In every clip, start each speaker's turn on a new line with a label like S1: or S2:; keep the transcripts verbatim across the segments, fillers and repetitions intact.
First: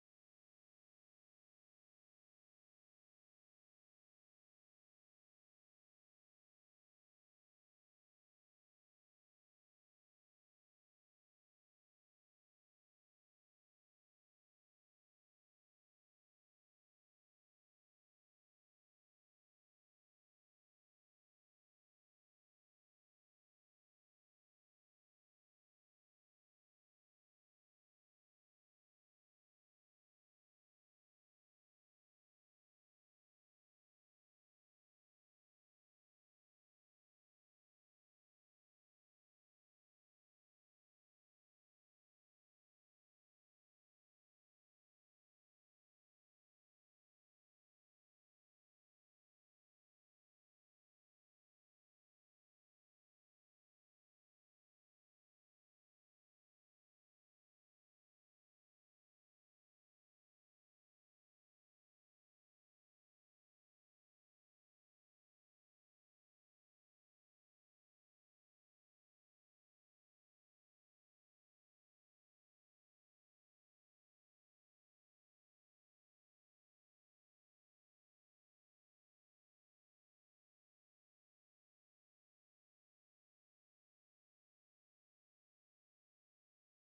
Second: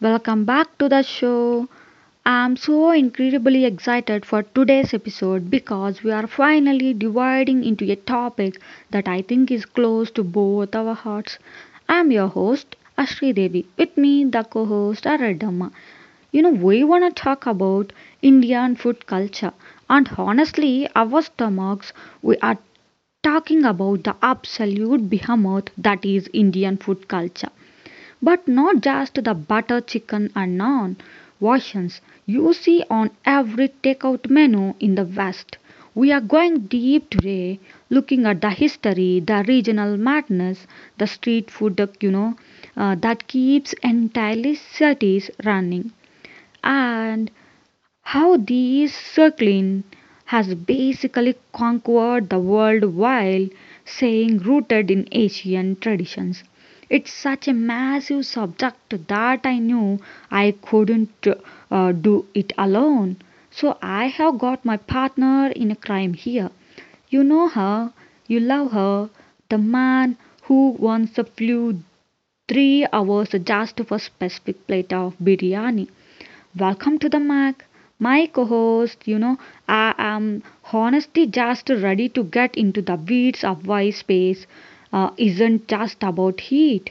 S1: welcome back to the show. I'm so incredibly excited for today's episode because we are finally dividing into a topic that I think is close to both our hearts. I'm your host, Ashri Devi. With me, the co host, Aradama. You know, we want to talk about Indian food culture, and honestly, our stomachs, we are talking about the absolute behemoth that is Indian food culture. But not just the butter chicken and naan versions you see on every takeout menu in the West. We are going deep today, looking at the history, the regional madness, the street food, you know, uh, that keeps entire cities running, and how the Circlean has basically conquered the world while saying rooted in Asian traditions. It's such a massive subject that I knew I couldn't uh, do it alone. So I have got my partner in a crime here. You know her, you love her, the man who once flew three hours just for a specific plate of biryani. Welcome to the Mac. My co host, you know, I am honestly just ready to get into the weeds of why space uh, isn't just about heat.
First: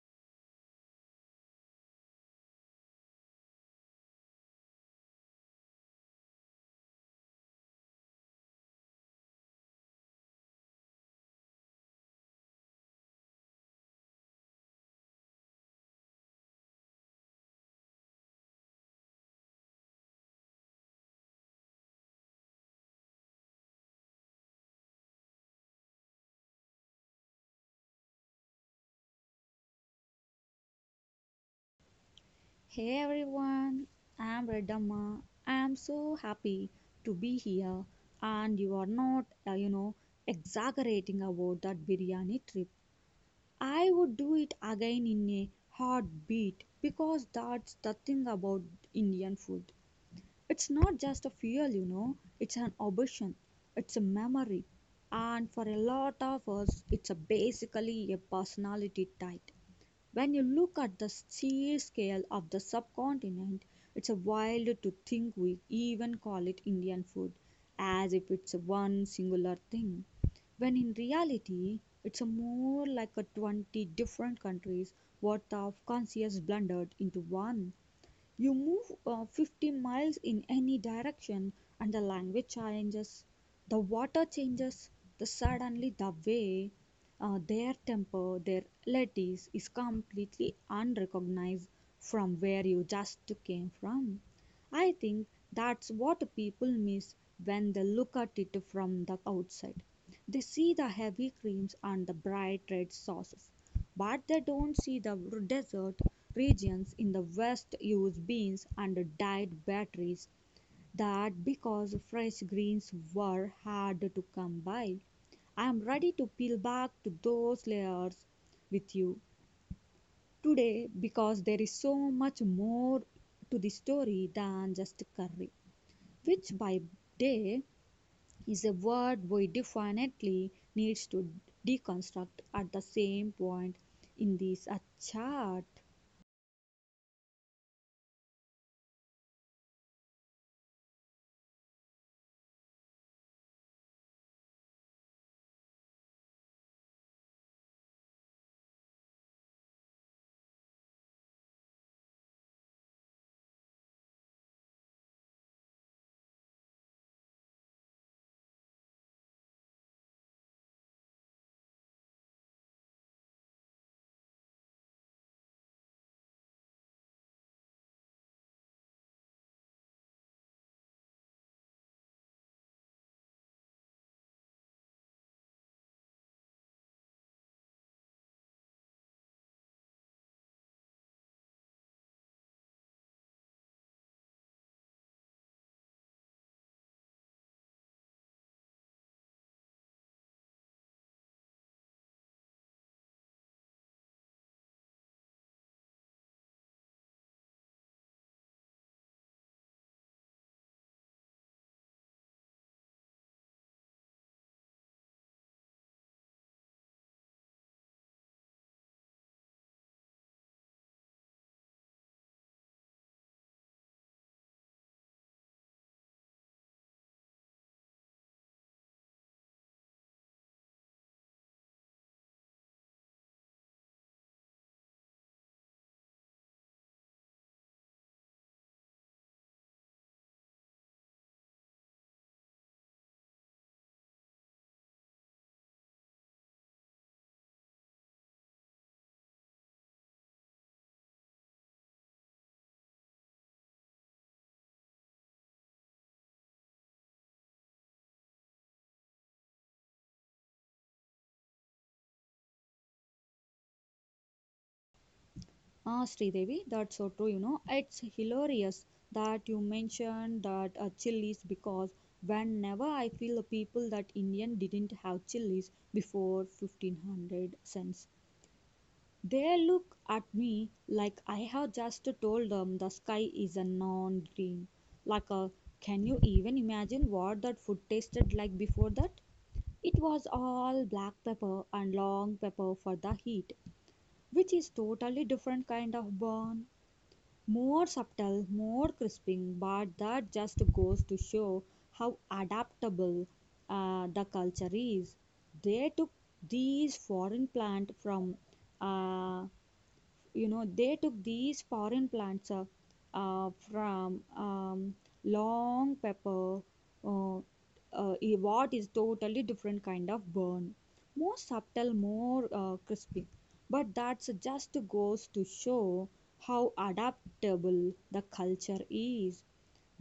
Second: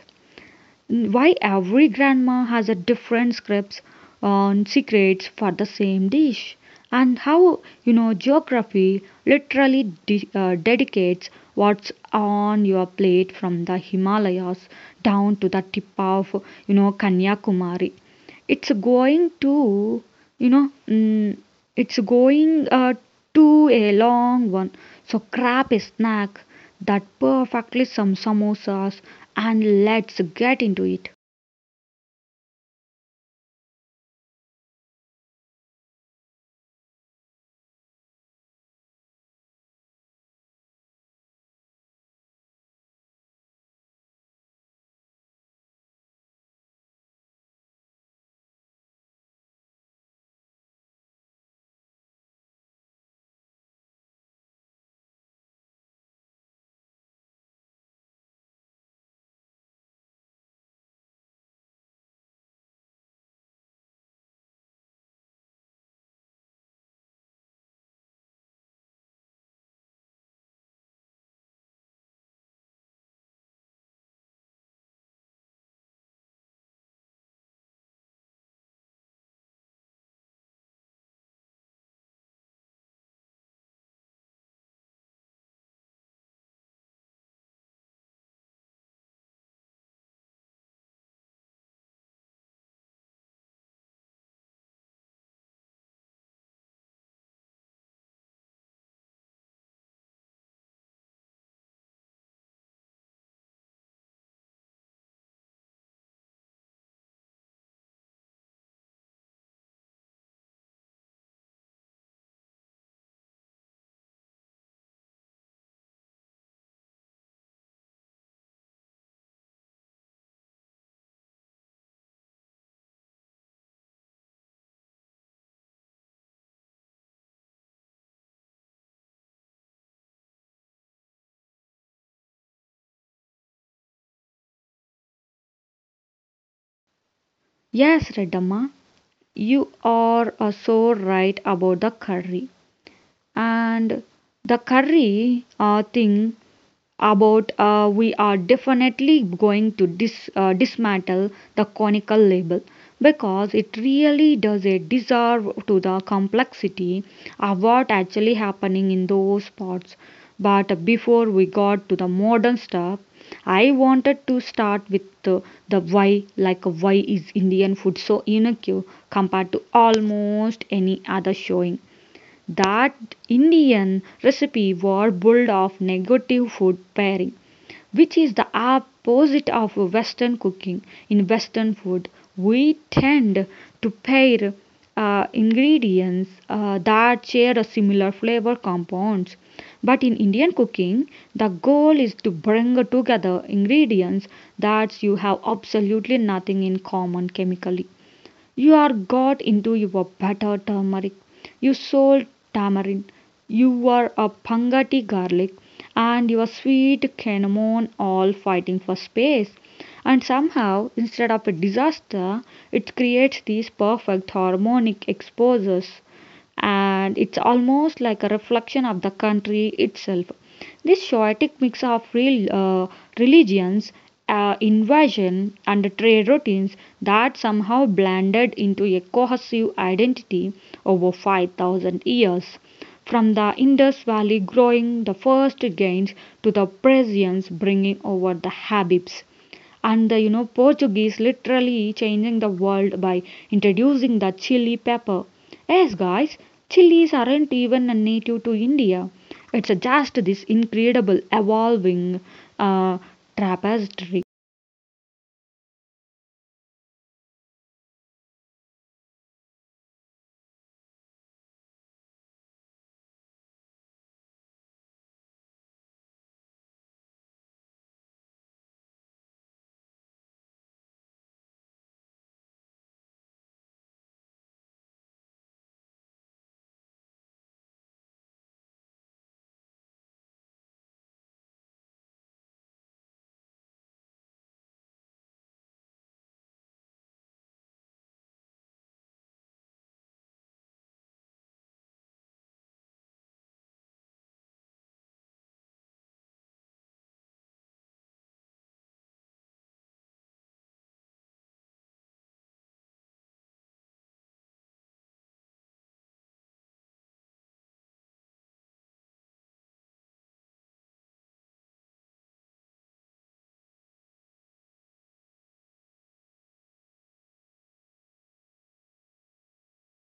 S1: Why every grandma has a different scripts on secrets for the same dish. And how, you know, geography literally de- uh, dedicates what's on your plate from the Himalayas down to the tip of, you know, Kanyakumari. It's going to you know mm, it's going uh, to a long one, so grab a snack that perfectly some samosas, and let's get into it.
S2: Hey everyone, I'm Redamma. I'm so happy to be here, and you are not, uh, you know, exaggerating about that biryani trip. I would do it again in a heartbeat because that's the thing about Indian food. It's not just a fuel, you know, it's an obsession, it's a memory, and for a lot of us, it's a basically a personality type. When you look at the sheer scale of the subcontinent, it's a wild to think we even call it Indian food, as if it's one singular thing, when in reality, it's a more like a twenty different countries worth of conscious blended into one. You move uh, fifty miles in any direction, and the language changes, the water changes, the suddenly the way uh, their temper, their ladies is completely unrecognized from where you just came from. I think that's what people miss when they look at it from the outside. They see the heavy creams and the bright red sauces, but they don't see the desert regions in the West use beans and dyed batteries that because fresh greens were hard to come by. I'm ready to peel back to those layers with you today because there is so much more to the story than just curry, which by day is a word we definitely needs to deconstruct at the same point in this uh, chart.
S1: Yes, Redamma, you are uh, so right about the curry, and the curry uh, thing about uh, we are definitely going to dis, uh, dismantle the conical label because it really does a deserve to the complexity of what actually happening in those spots. But before we got to the modern stuff, I wanted to start with the, the why, like why is Indian food so unique compared to almost any other, showing that Indian recipe were built of negative food pairing, which is the opposite of Western cooking. In Western food, we tend to pair uh, ingredients uh, that share a similar flavor compounds. But in Indian cooking, the goal is to bring together ingredients that you have absolutely nothing in common chemically. You are got into your butter turmeric. You sold tamarind. You are a pangati garlic. And your sweet cinnamon all fighting for space. And somehow, instead of a disaster, it creates these perfect harmonic exposures. And it's almost like a reflection of the country itself. This chaotic mix of real uh, religions, uh, invasion, and trade routines that somehow blended into a cohesive identity over five thousand years. From the Indus Valley growing the first gains to the Persians bringing over the Habibs, and the you know Portuguese literally changing the world by introducing the chili pepper. Yes, guys, chilies aren't even a native to India. It's just this incredible evolving uh, tapestry.
S2: Ah, Sridevi, that's so true. You know, it's hilarious that you mentioned that uh, chilies because whenever I feel the people that Indian didn't have chilies before fifteen hundred cents, they look at me like I have just told them the sky is a non-green. Like, uh, can you even imagine what that food tasted like before that? It was all black pepper and long pepper for the heat, which is totally different kind of burn more subtle, more crisping, but that just goes to show how adaptable uh, the culture is. They took these foreign plant from uh, you know they took these foreign plants uh, uh, from um, long pepper uh, uh, i- what is totally different kind of burn more subtle more uh, crispy, but that's just goes to show how adaptable the culture is.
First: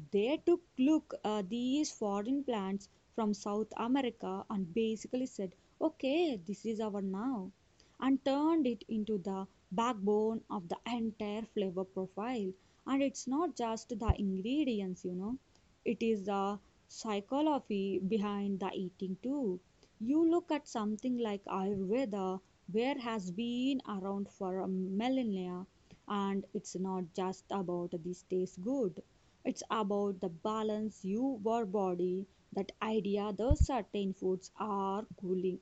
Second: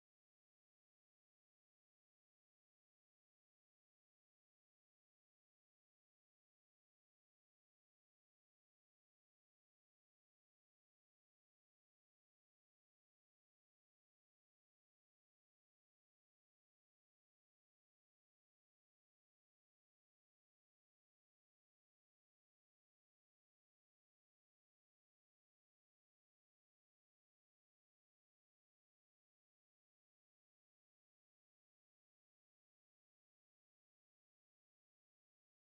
S2: They took look uh, these foreign plants from South America and basically said, okay, this is our now, and turned it into the backbone of the entire flavor profile. And it's not just the ingredients, you know, it is the psychology behind the eating too. You look at something like Ayurveda, where has been around for a millennia, and it's not just about this tastes good. It's about the balance your body, that idea those certain foods are cooling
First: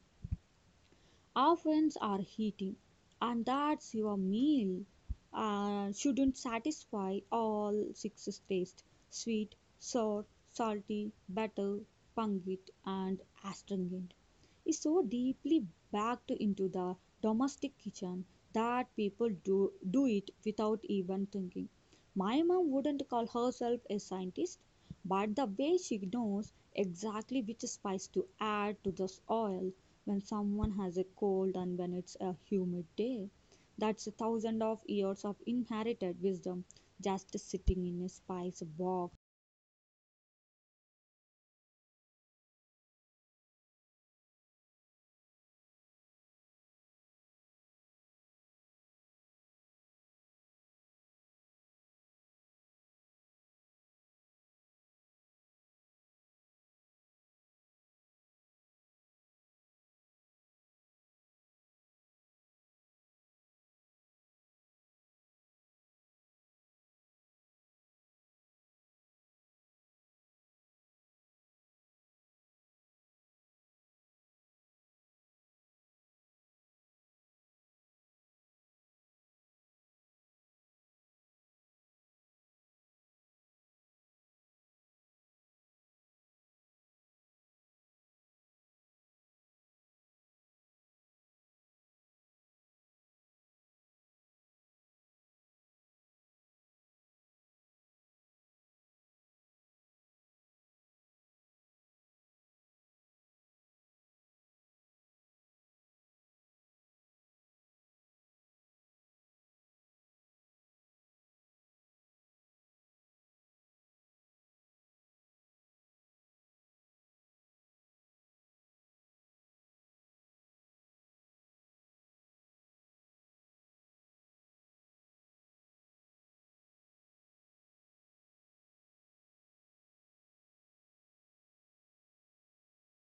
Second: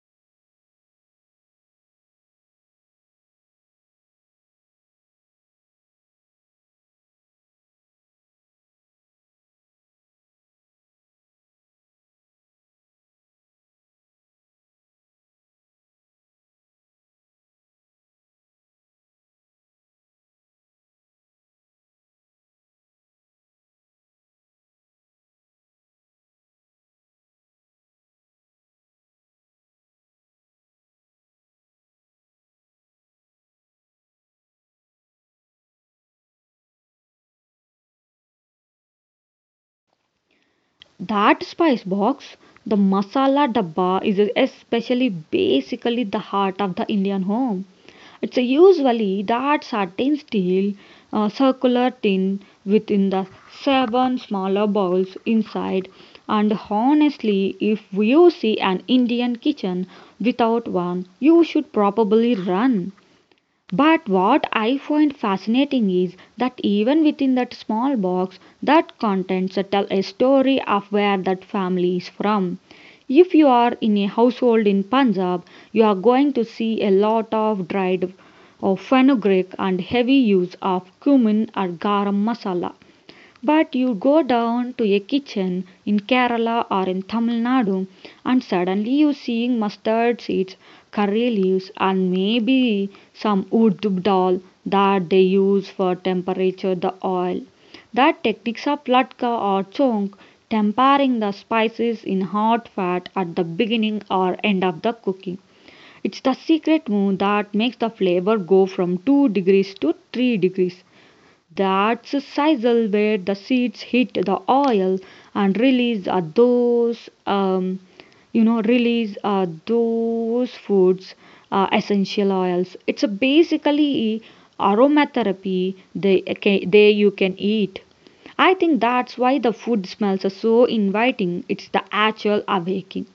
S2: ovens are heating, and that's your meal uh, shouldn't satisfy all six tastes sweet, sour, salty, bitter, pungent, and astringent is so deeply backed into the domestic kitchen that people do, do it without even thinking. My mom wouldn't call herself a scientist, but the way she knows exactly which spice to add to the oil when someone has a cold and when it's a humid day, that's a thousand of years of inherited wisdom just sitting in a spice box.
S1: That spice box, the masala dabba, is especially basically the heart of the Indian home. It's a usually that certain steel uh, circular tin within the seven smaller bowls inside. And honestly, if you see an Indian kitchen without one, you should probably run. But what I find fascinating is that even within that small box, that contents tell a story of where that family is from. If you are in a household in Punjab, you are going to see a lot of dried of fenugreek and heavy use of cumin or garam masala. But you go down to a kitchen in Kerala or in Tamil Nadu, and suddenly you seeing mustard seeds, curry leaves, and maybe some urdu dal that they use for temperature the oil. That techniques of latke or chonk, tempering the spices in hot fat at the beginning or end of the cooking. It's the secret move that makes the flavor go from two degrees to three degrees. That's a sizzle where the seeds hit the oil and release uh, those, um, you know, release uh, those foods uh, essential oils. It's a basically aromatherapy. They okay, they you can eat. I think that's why the food smells are so inviting. It's the actual awakening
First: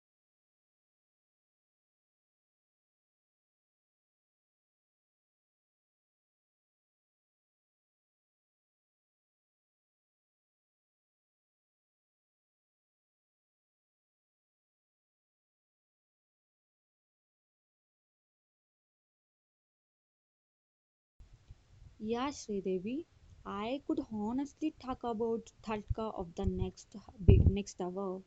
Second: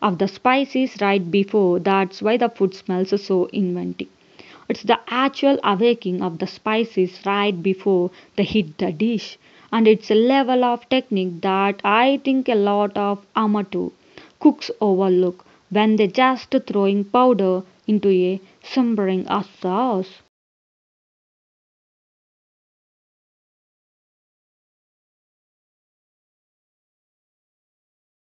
S1: of the spices right before. That's why the food smells are so inviting. It's the actual awakening of the spices right before they hit the dish, and it's a level of technique that I think a lot of amateur cooks overlook when they're just throwing powder into a simmering sauce.
S2: Yeah, Sridevi, I could honestly talk about Tadka of the next big next hour,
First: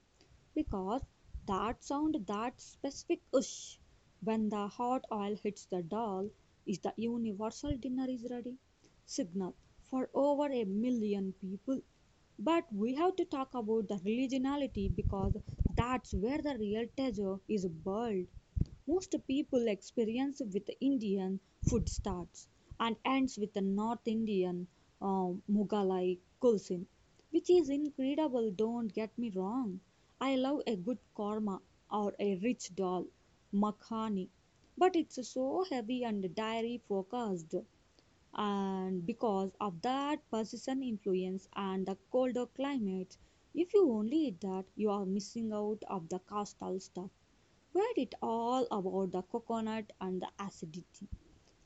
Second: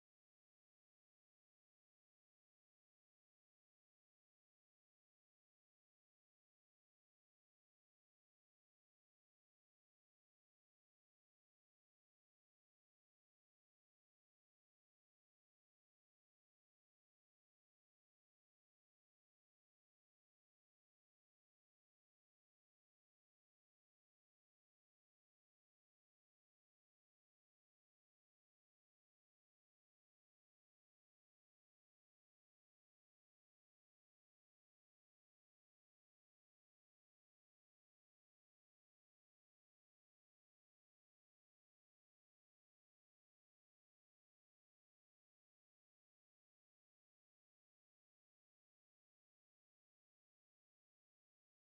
S2: because that sound, that specific whoosh when the hot oil hits the doll, is the universal dinner is ready signal for over a million people. But we have to talk about the religionality, because that's where the real treasure is buried. Most people experience with Indian food starts and ends with the North Indian um, Mughalai cuisine, which is incredible. Don't get me wrong, I love a good korma or a rich dal makhani, but it's so heavy and dairy focused. And because of that Persian influence and the colder climate, if you only eat that, you are missing out of the coastal stuff, where it all about the coconut and the acidity.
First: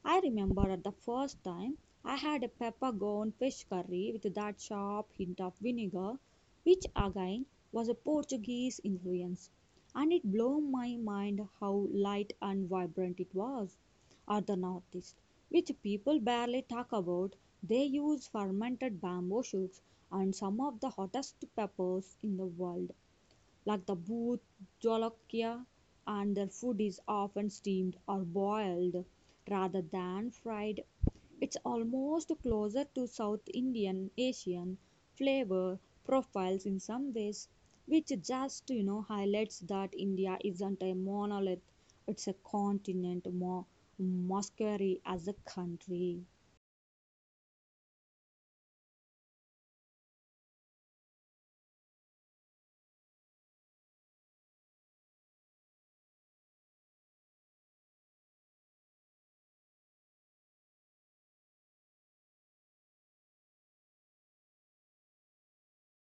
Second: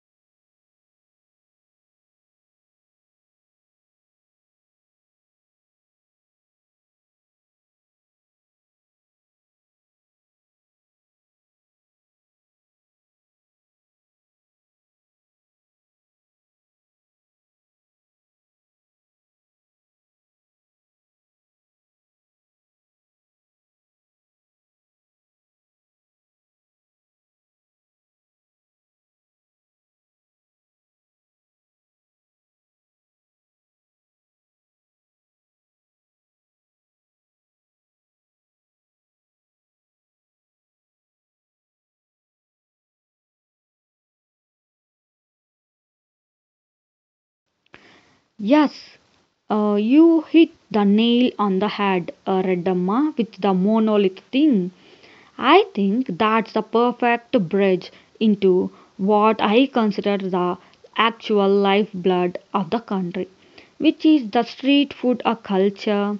S2: I remember at the first time I had a peppercorn fish curry with that sharp hint of vinegar, which again was a Portuguese influence, and it blew my mind how light and vibrant it was. At the northeast, which people barely talk about, they use fermented bamboo shoots and some of the hottest peppers in the world like the booth jolokia, and their food is often steamed or boiled rather than fried. It's almost closer to South Indian Asian flavor profiles in some ways, which just you know highlights that India isn't a monolith; it's a continent more masquerie as a country.
S1: Yes, uh, you hit the nail on the head, uh, Redamma, with the monolith thing. I think that's the perfect bridge into what I consider the actual lifeblood of the country, which is the street food uh, culture.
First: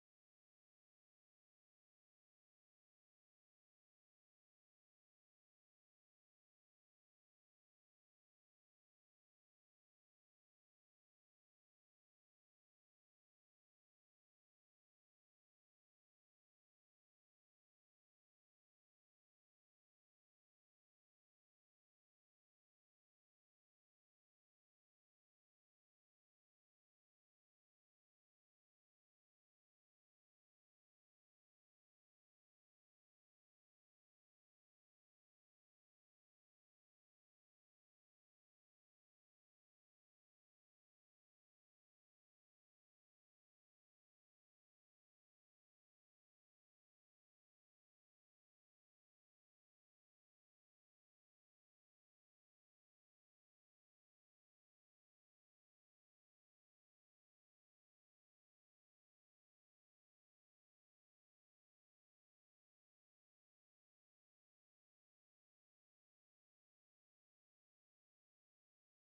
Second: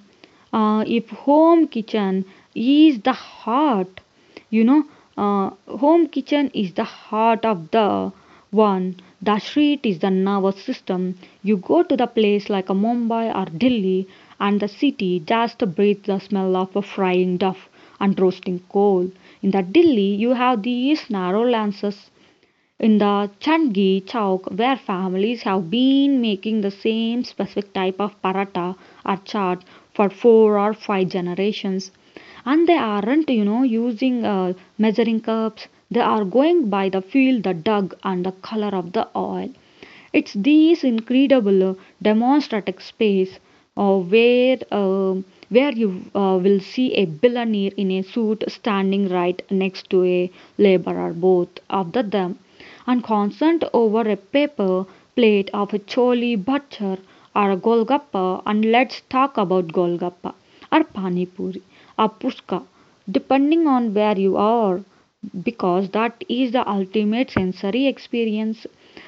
S1: Uh, if home kitchen is the heart, you know, uh, home kitchen is the heart of the one. The street is the nervous system. You go to the place like a Mumbai or Delhi, and the city just breathes the smell of a frying duff and roasting coal. In the Delhi, you have these narrow lanes in the Chandgi Chowk where families have been making the same specific type of paratha or chaat for four or five generations, and they aren't you know using uh, measuring cups. They are going by the feel, the dug, and the color of the oil. It's these incredible uh, demonstrative space, uh, where um where you uh, will see a billionaire in a suit standing right next to a laborer, both of them and concerned over a paper plate of a chole bhature or a golgappa. And let's talk about golgappa or pani puri or puska, depending on where you are, because that is the ultimate sensory experience.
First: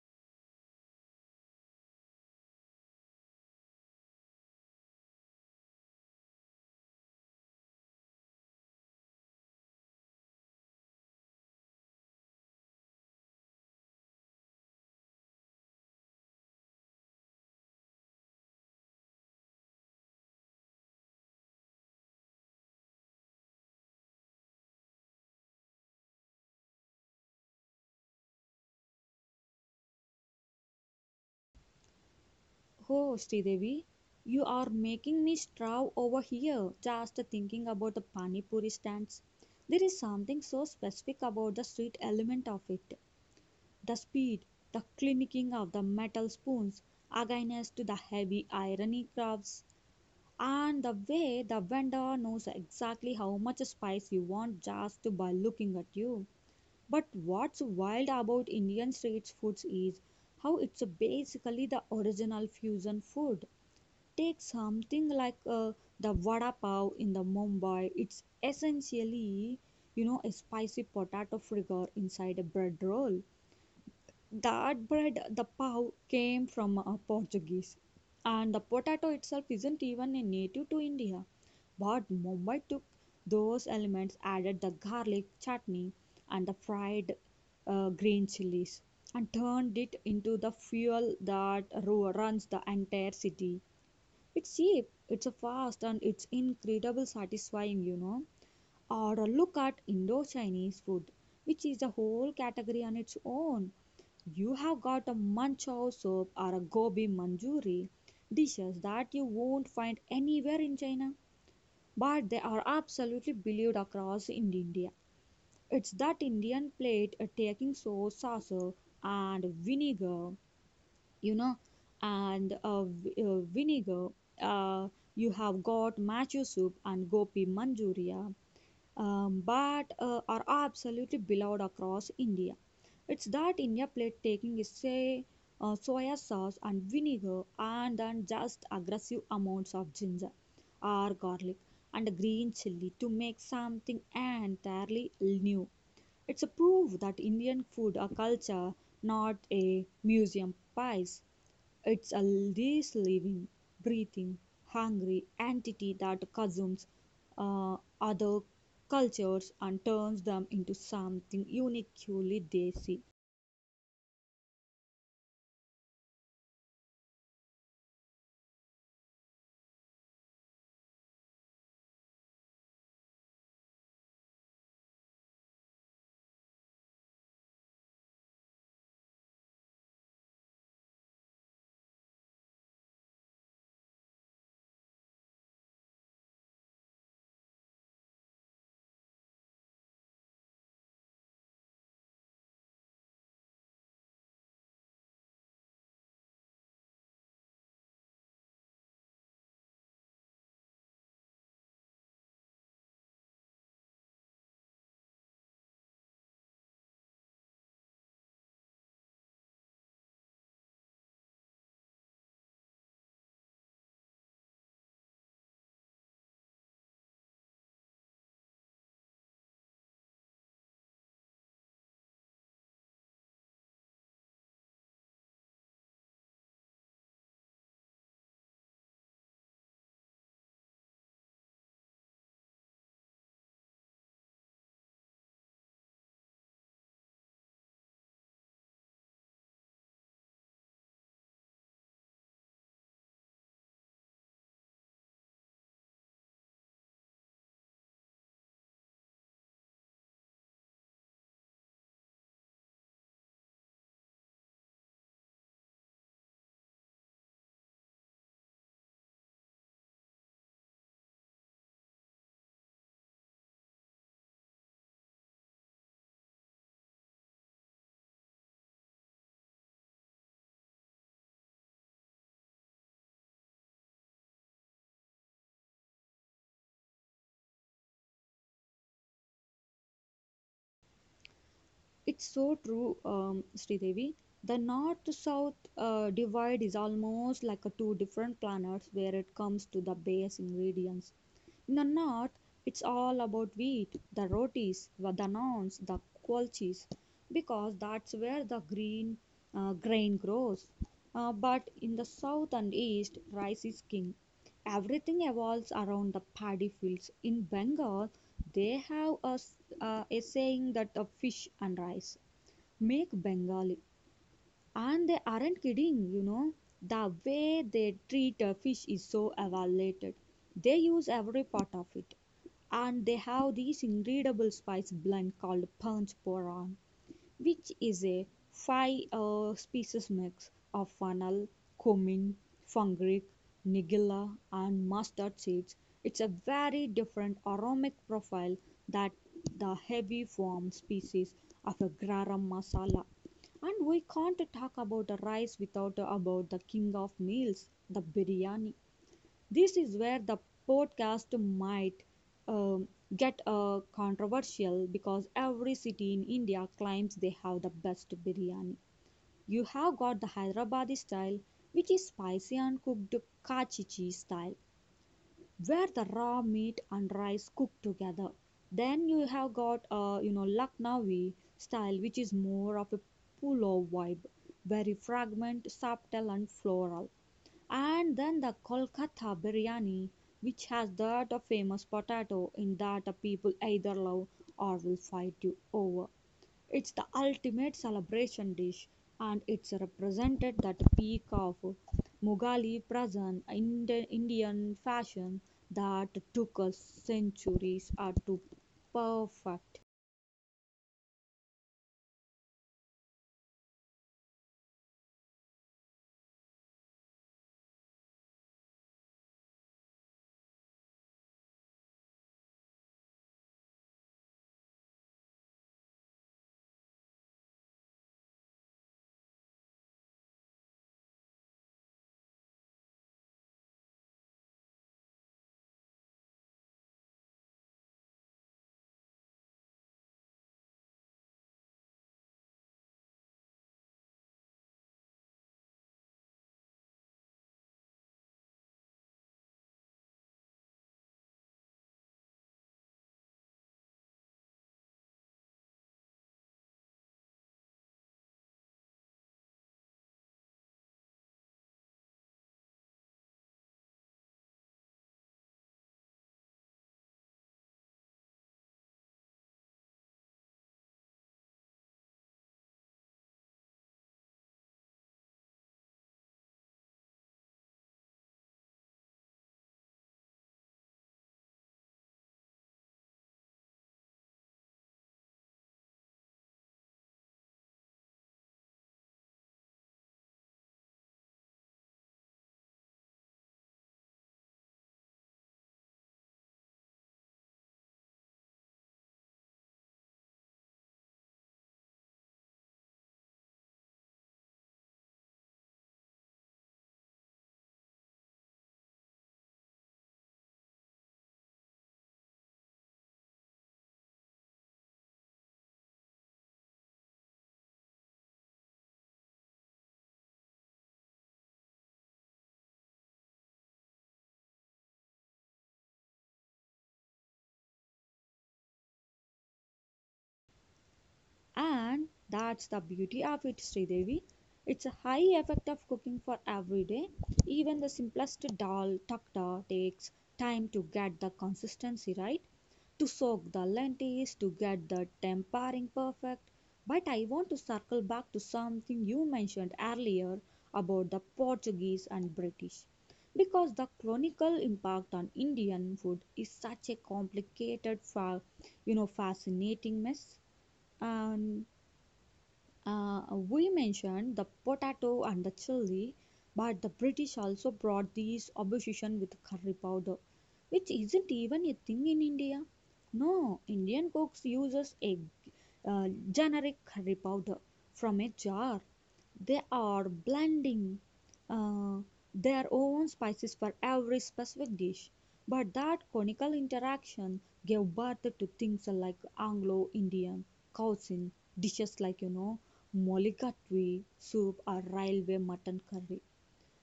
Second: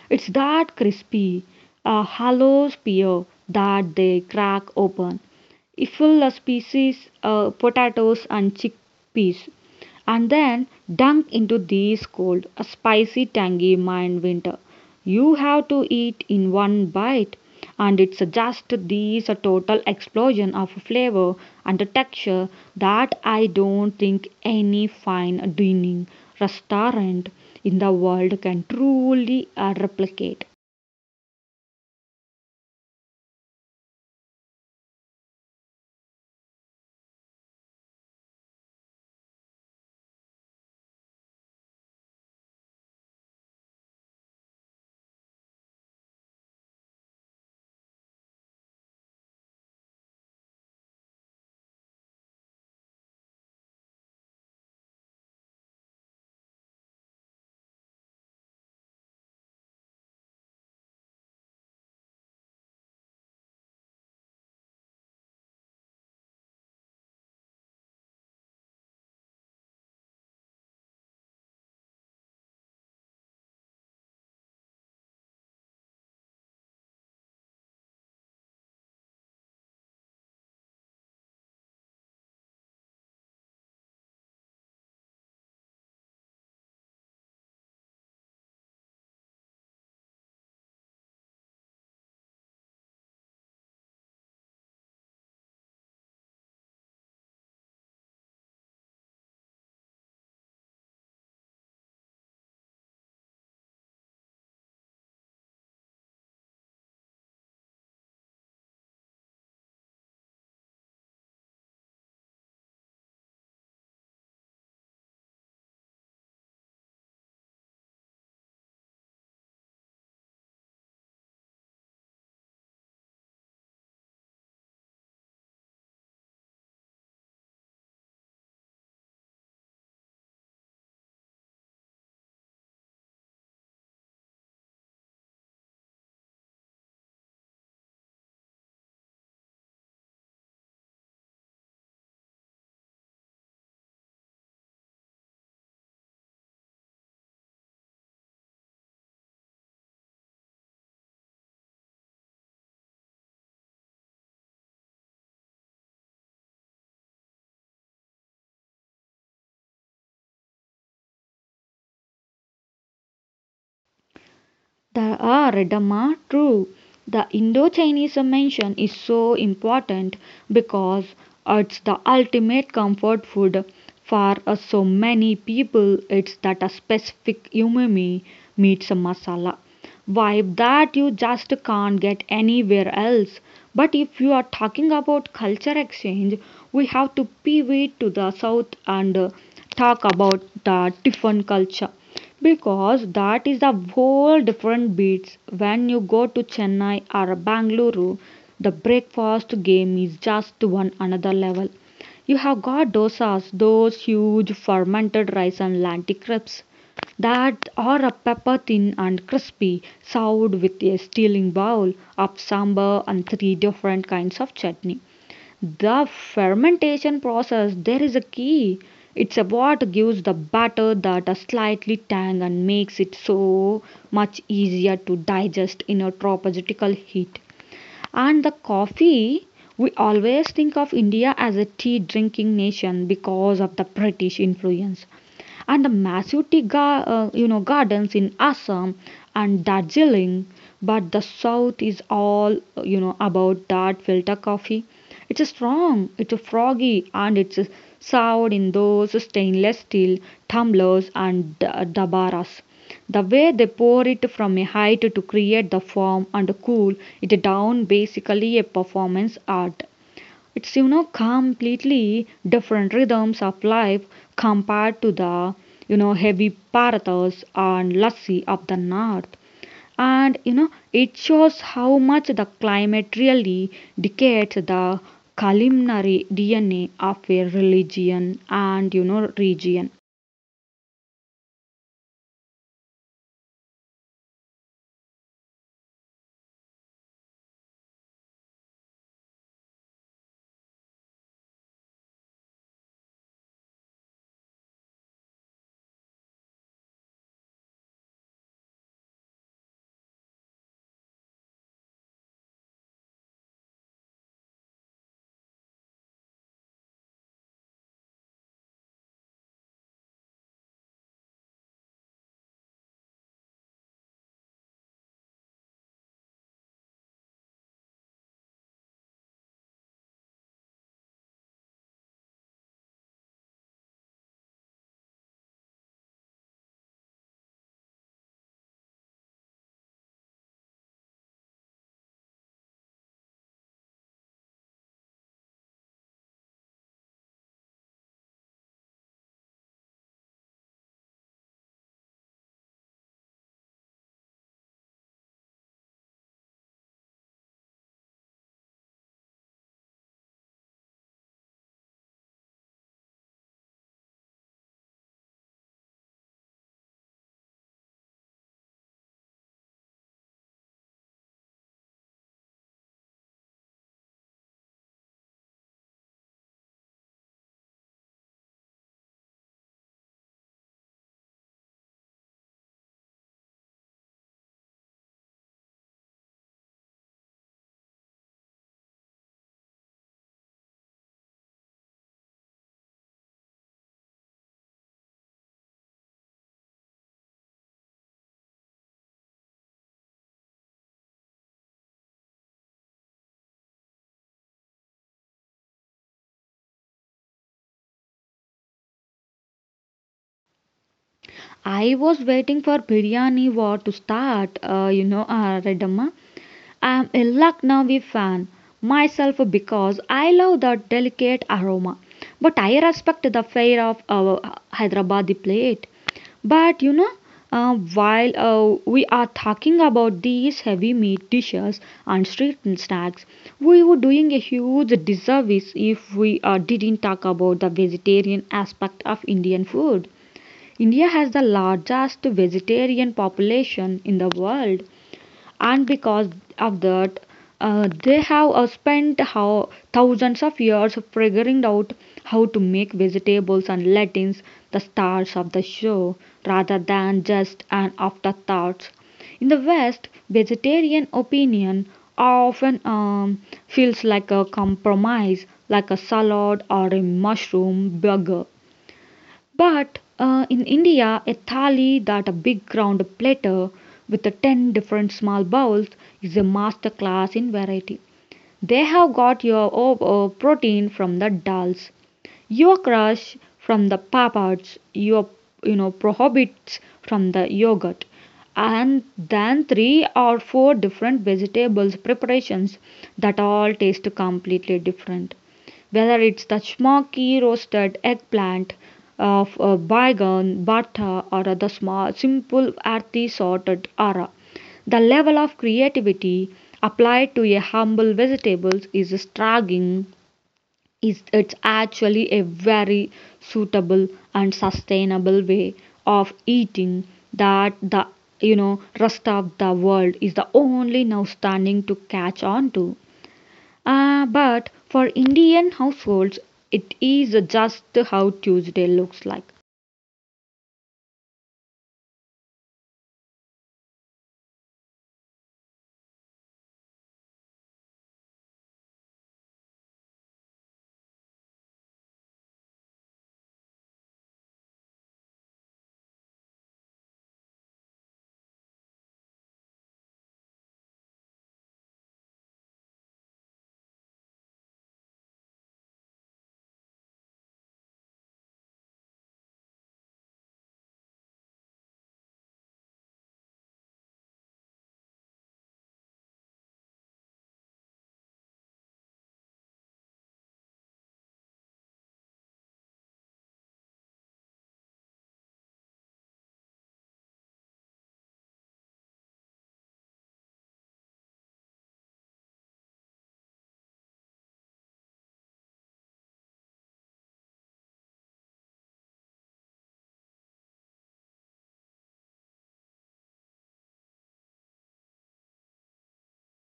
S1: It's that crispy uh, hollow spear that they crack open, if full of species uh, potatoes and chickpeas, and then dunk into these cold, a spicy, tangy mind winter. You have to eat in one bite, and it's just these a total explosion of flavor and texture that I don't think any fine dining restaurant in the world can truly uh, replicate.
S2: Oh, Sridevi, you are making me straw over here just thinking about the pani puri stands. There is something so specific about the sweet element of it. The speed, the clinking of the metal spoons against the heavy iron crafts, and the way the vendor knows exactly how much spice you want just by looking at you. But what's wild about Indian street foods is how it's basically the original fusion food. Take something like uh, the vada pav in the Mumbai. It's essentially, you know, a spicy potato fritter inside a bread roll. That bread, the pav, came from uh, Portuguese, and the potato itself isn't even a native to India. But Mumbai took those elements, added the garlic chutney and the fried uh, green chilies, and turned it into the fuel that ru- runs the entire city. It's cheap, it's a fast, and it's incredible satisfying, you know. Or a look at Indo Chinese food, which is a whole category on its own. You have got a manchow soup or a gobi manjuri, dishes that you won't find anywhere in China, but they are absolutely believed across in India. It's that Indian plate uh, taking sauce, sauce, and vinegar you know and uh, v- uh, vinegar, uh, you have got macho soup and gopi manchuria, um, but uh, are absolutely beloved across India. It's that India plate taking is say uh, soya sauce and vinegar and then just aggressive amounts of ginger or garlic and green chili to make something entirely new. It's a proof that Indian food a culture, not a museum piece. It's a this living, breathing, hungry entity that consumes uh, other cultures and turns them into something uniquely they see.
S1: They are Dharma true. The Indo-Chinese mention is so important because it's the ultimate comfort food for uh, so many people. It's that a specific umami meets a masala vibe that you just can't get anywhere else. But if you are talking about culture exchange, we have to pivot to the south and uh, talk about the Tiffin culture, because that is a whole different beats. When you go to Chennai or Bangalore, the breakfast game is just one another level. You have got dosas, those huge fermented rice and lentil crepes that are a pepper thin and crispy, served with a steaming bowl of sambar and three different kinds of chutney. The fermentation process, there is a key. It's what gives the batter that a slightly tang and makes it so much easier to digest in a tropical heat. And the coffee, we always think of India as a tea drinking nation because of the British influence and the massive tea gar- uh, you know gardens in Assam and Darjeeling. But the South is all uh, you know about that filter coffee. It's a strong, it's a froggy, and it's a served in those stainless steel tumblers and d- dabaras. The way they pour it from a height to create the form and cool it down basically a performance art. It's you know completely different rhythms of life compared to the you know heavy parathas and lassi of the north. And you know it shows how much the climate really dictates the culinary D N A of a religion and you know region.
S2: It's so true, um, Sridevi. The north south uh, divide is almost like a two different planets where it comes to the base ingredients. In the north, it's all about wheat, the rotis, wa- the naans, the kulchis, because that's where the green uh, grain grows. Uh, but in the south and east, rice is king. Everything evolves around the paddy fields. In Bengal, they have a, s- uh, a saying that the fish and rice make Bengali. And they aren't kidding, you know. The way they treat a fish is so evaluated. They use every part of it. And they have this incredible spice blend called Panch Poran, which is a five uh, species mix of fennel, cumin, fungric, nigella, and mustard seeds. It's a very different aromatic profile that the heavy form species of a garam masala. And we can't talk about the rice without about the king of meals, the biryani. This is where the podcast might um, get uh, controversial, because every city in India claims they have the best biryani. You have got the Hyderabadi style, which is spicy and cooked Kachichi style, where the raw meat and rice cook together. Then you have got uh, you know Lucknowi style, which is more of a pulao vibe, very fragrant, subtle, and floral. And then the Kolkata biryani, which has that a famous potato in that uh, people either love or will fight you over. It's the ultimate celebration dish, and it's represented that peak of Mughali present Indi- Indian fashion that took us centuries uh, to perfect.
S1: I was waiting for biryani war to start, uh, you know, uh, Redamma. I'm a Lucknowi fan myself because I love the delicate aroma, but I respect the fare of our Hyderabadi plate. But you know, uh, while uh, we are talking about these heavy meat dishes and street snacks, we were doing a huge disservice if we uh, didn't talk about the vegetarian aspect of Indian food. India has the largest vegetarian population in the world, and because of that uh, they have uh, spent how thousands of years figuring out how to make vegetables and lentils the stars of the show rather than just an afterthought. In the west, vegetarian opinion often um, feels like a compromise, like a salad or a mushroom burger. But uh, in India, a thali, that a big round platter with the ten different small bowls, is a master class in variety. They have got your oh, oh, protein from the dals, your crush from the papads, your you know prohibits from the yogurt, and then three or four different vegetables preparations that all taste completely different. Whether it's the smoky roasted eggplant of a bygone butter or the small simple earthy sorted ara. The level of creativity applied to a humble vegetables is staggering. Is it's actually a very suitable and sustainable way of eating that the you know rest of the world is the only now standing to catch on to. Ah, but for Indian households, it is just how Tuesday looks like.
S2: And that's the beauty of it, Sridevi. It's a high effect of cooking for every day. Even the simplest dal takta takes time to get the consistency right, to soak the lentils, to get the tempering perfect. But I want to circle back to something you mentioned earlier about the Portuguese and British, because the chronicle impact on Indian food is such a complicated, fa- you know, fascinating mess. And uh, we mentioned the potato and the chili, but the British also brought these obsession with curry powder, which isn't even a thing in India. No, Indian cooks uses a uh, generic curry powder from a jar. They are blending uh, their own spices for every specific dish. But that conical interaction gave birth to things like Anglo Indian cuisine, dishes like, you know, molikatwi soup or railway mutton curry.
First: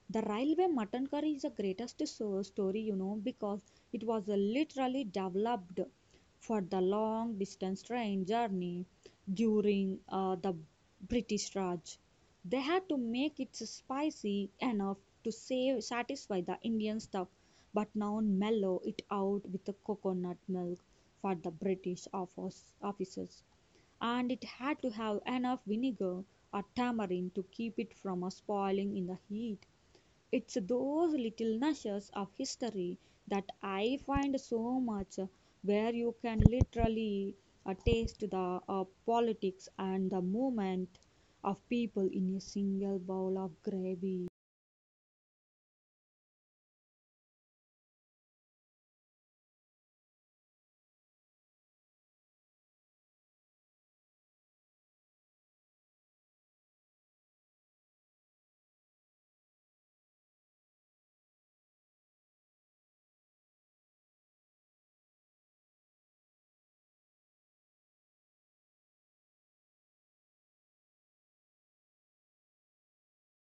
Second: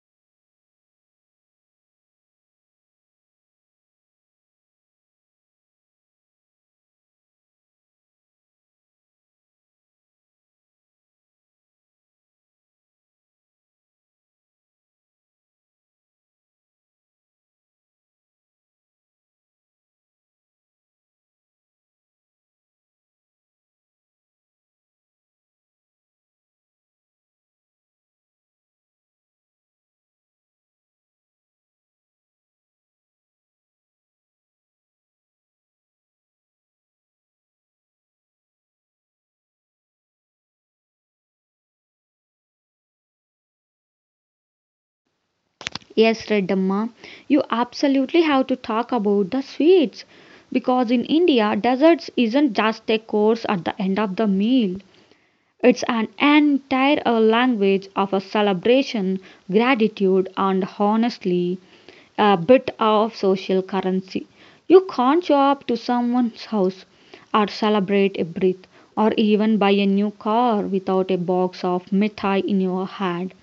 S2: The railway mutton curry is the greatest so- story, you know, because it was uh, literally developed for the long distance train journey during uh, the British Raj. They had to make it spicy enough to save, satisfy the Indian stuff, but now mellow it out with the coconut milk for the British office, officers. And it had to have enough vinegar or tamarind to keep it from uh, spoiling in the heat. It's those little nudges of history that I find so much, where you can literally uh, taste the uh, politics and the movement of people in a single bowl of gravy.
S1: Yes, Redamma, you absolutely have to talk about the sweets because in India, desserts isn't just a course at the end of the meal. It's an entire uh, language of a celebration, gratitude, and honestly, a bit of social currency. You can't show up to someone's house or celebrate a birth or even buy a new car without a box of mithai in your hand,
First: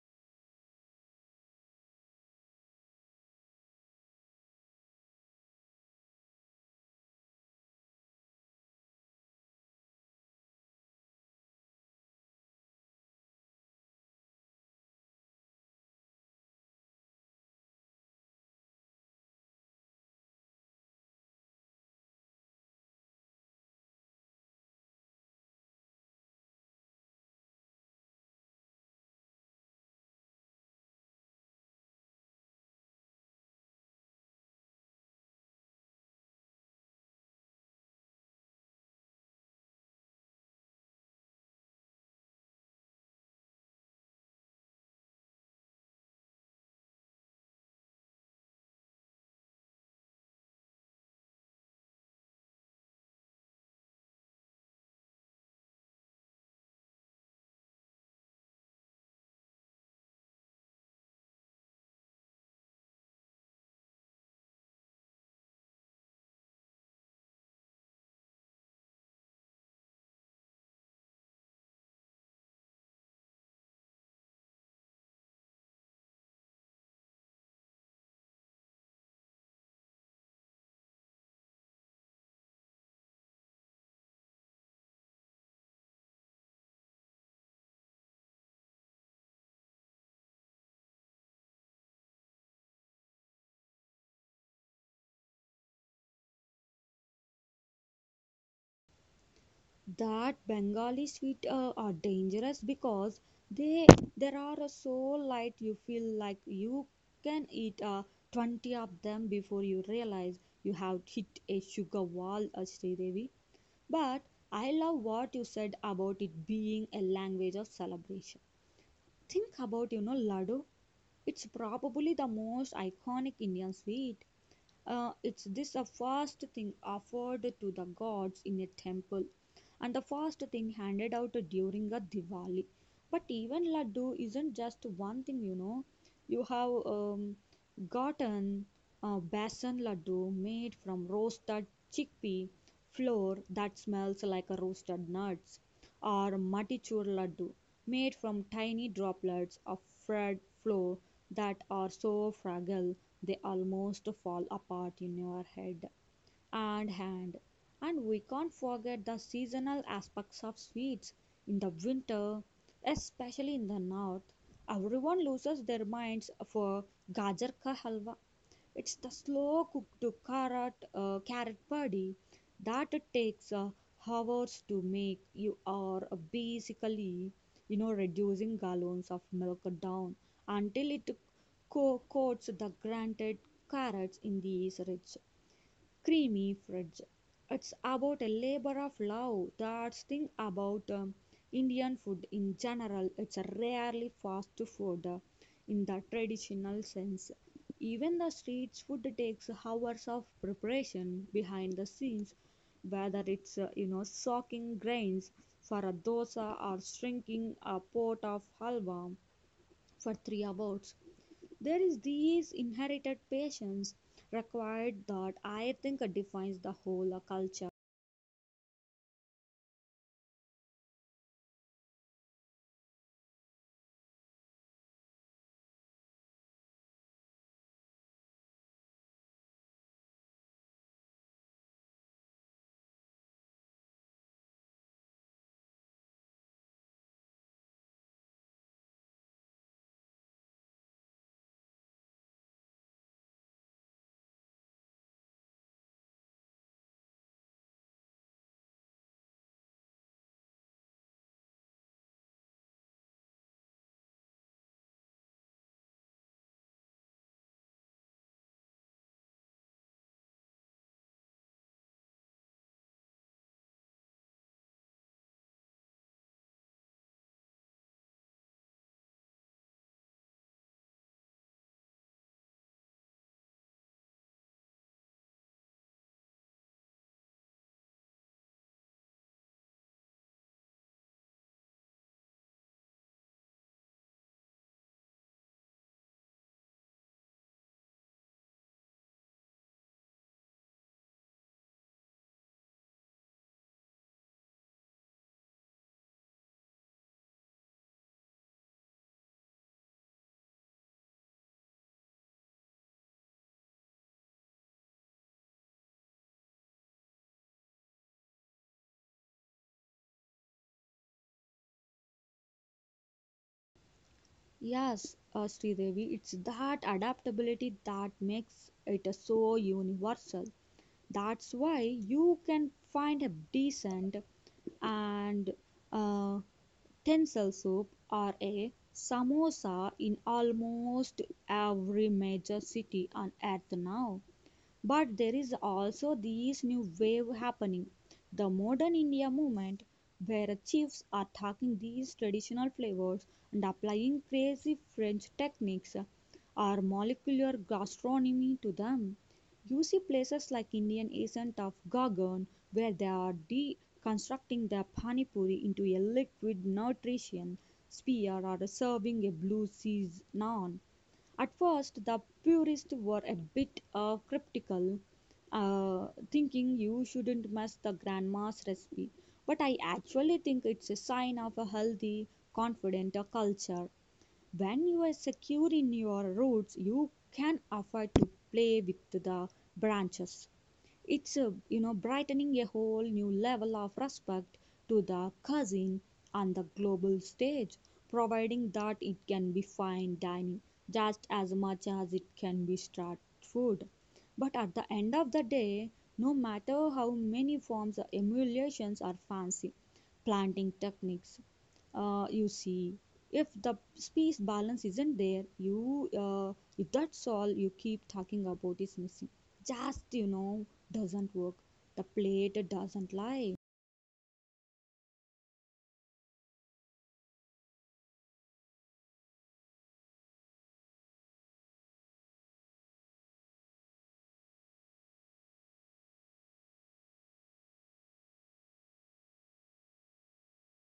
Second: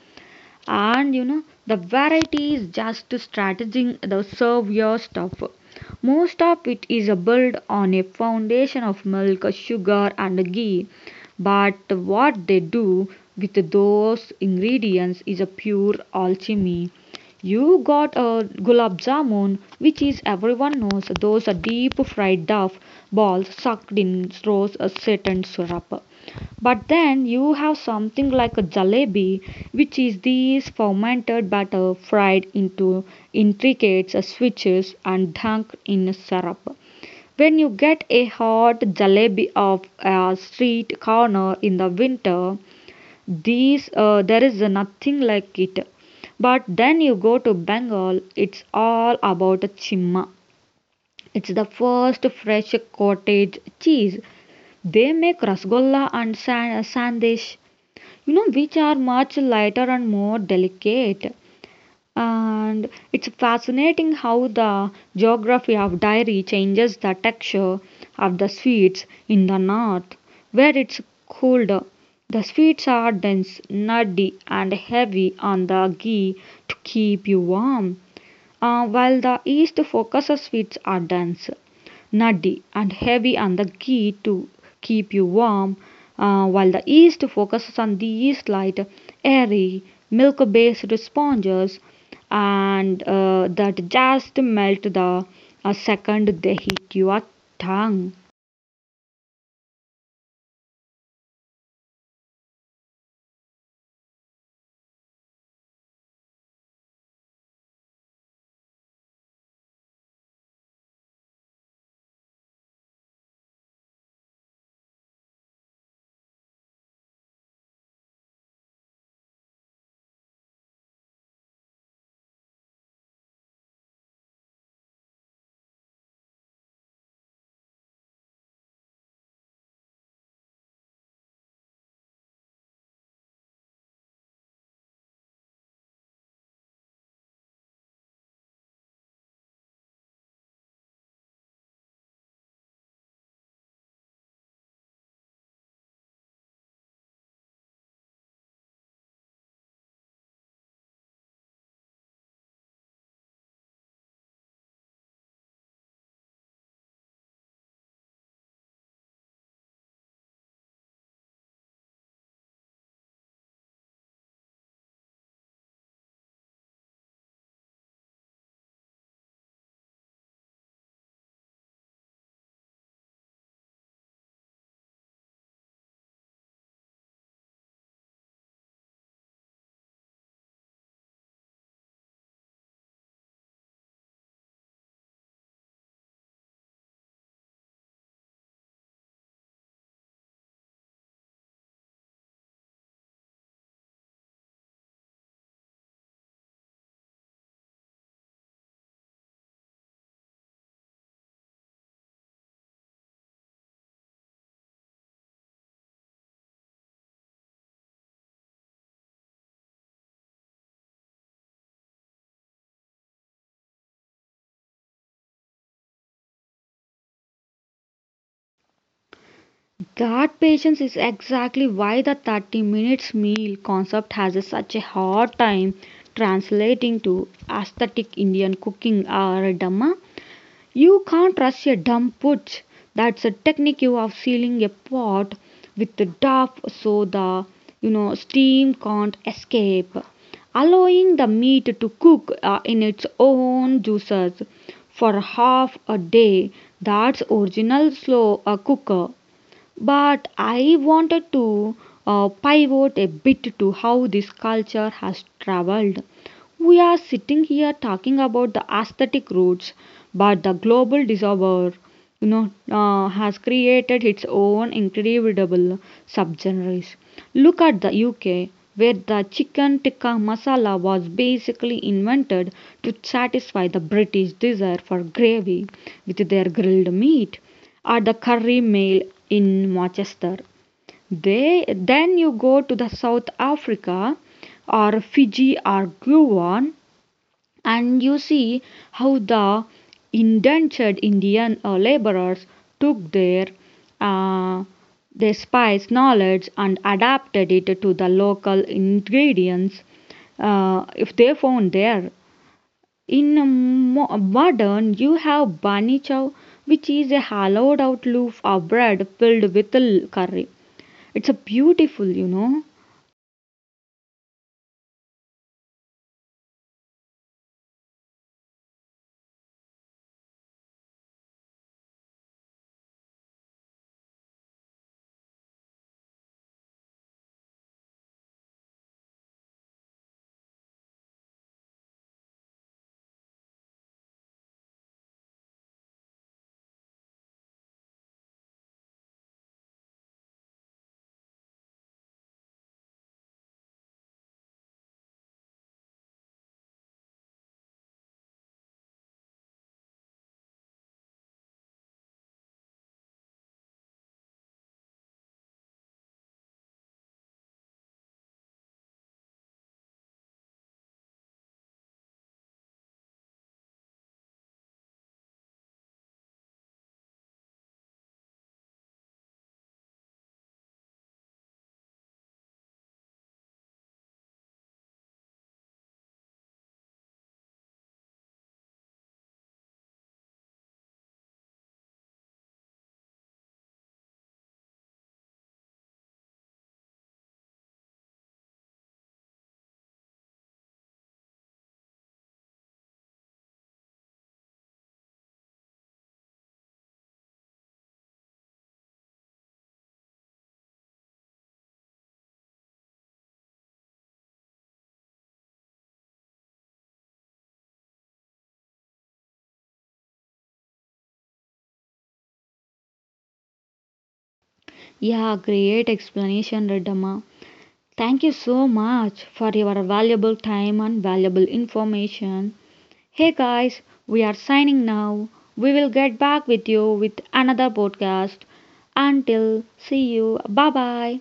S1: and you know the variety is just strategizing the serve your stuff. Most of it is built on a foundation of milk, sugar, and ghee, but what they do with those ingredients is a pure alchemy. You got a gulab jamun, which is, everyone knows, those are deep fried duff balls sucked in rose set and syrup. But then you have something like a jalebi, which is these fermented batter fried into intricate switches and dunked in syrup. When you get a hot jalebi of a street corner in the winter, these uh, there is nothing like it. But then you go to Bengal, it's all about chimma. It's the first fresh cottage cheese. They make rasgulla and san- sandesh, you know, which are much lighter and more delicate. And it's fascinating how the geography of dairy changes the texture of the sweets. In the north, where it's colder, the sweets are dense, nutty, and heavy on the ghee to keep you warm, uh, while the East focuses its are dense, nutty, and heavy on the ghee to keep you warm, uh, while the East focuses on these light, airy, milk-based sponges, and uh, that just melt the uh, second they hit your tongue.
S2: That Bengali sweet uh, are dangerous because they there are so light you feel like you can eat uh, twenty of them before you realize you have hit a sugar wall, uh, Sridevi. But I love what you said about it being a language of celebration. Think about, you know, laddu. It's probably the most iconic Indian sweet. Uh, it's this a first thing offered to the gods in a temple, and the first thing handed out during a Diwali. But even laddu isn't just one thing, you know. You have um, gotten a besan laddu made from roasted chickpea flour that smells like a roasted nuts or Matichur Laddu, made from tiny droplets of fred flour that are so fragile they almost fall apart in your head and hand. And we can't forget the seasonal aspects of sweets. In the winter, especially in the north, everyone loses their minds for gajar ka halwa. It's the slow cooked carrot, uh, carrot padi that it takes uh, hours to make. You are uh, basically, you know, reducing gallons of milk down until it co- coats the grated carrots in these rich creamy fridge. It's about a labor of love. That's thing about um, Indian food in general. It's rarely fast food uh, in the traditional sense. Even the street food takes hours of preparation behind the scenes, whether it's uh, you know soaking grains for a dosa or shrinking a pot of halwa for three hours. There is this inherited patience required that I think defines the whole uh, culture.
S1: God, patience is exactly why the thirty minutes meal concept has a- such a hard time translating to aesthetic Indian cooking or a dhamma. You can't rush a dumb putch. That's a technique of sealing a pot with the duff so the you know steam can't escape, allowing the meat to cook uh, in its own juices for half a day. That's original slow uh, cooker. But I wanted to uh, pivot a bit to how this culture has traveled. We are sitting here talking about the aesthetic roots, but the global disorder, you know, uh, has created its own incredible subgenres. Look at the U K, where the chicken tikka masala was basically invented to satisfy the British desire for gravy with their grilled meat, or the Curry Mill in Rochester. They, then you go to the South Africa or Fiji or Guam and you see how the indentured Indian uh, laborers took their uh, their spice knowledge and adapted it to the local ingredients uh, if they found there. In um, mo- modern, you have bani chow, which is a hollowed out loaf of bread filled with l- curry. It's a beautiful, you know.
S2: Yes, uh, Sri Devi, it's that adaptability that makes it uh, so universal. That's why you can find a decent and uh, tensile soup or a samosa in almost every major city on earth now. But there is also this new wave happening, the modern India movement, where chefs are taking these traditional flavors and applying crazy French techniques or molecular gastronomy to them. You see places like Indian Ascent of Gagan where they are deconstructing the pani puri into a liquid nutrition sphere or serving a blue cheese naan. At first, the purists were a bit uh, cryptical, uh, thinking you shouldn't mess the grandma's recipe. But I actually think it's a sign of a healthy, confident uh, culture. When you are secure in your roots, you can afford to play with the branches. It's a, you know brightening a whole new level of respect to the cuisine on the global stage, providing that it can be fine dining just as much as it can be street food. But at the end of the day, no matter how many forms of emulations are fancy, planting techniques, uh, you see if the space balance isn't there you uh, if that's all you keep talking about is missing just you know doesn't work the plate doesn't lie
S1: Yeah, great explanation, Redama. Thank you so much for your valuable time and valuable information. Hey guys, we are signing now. We will get back with you with another podcast. Until see you. Bye bye.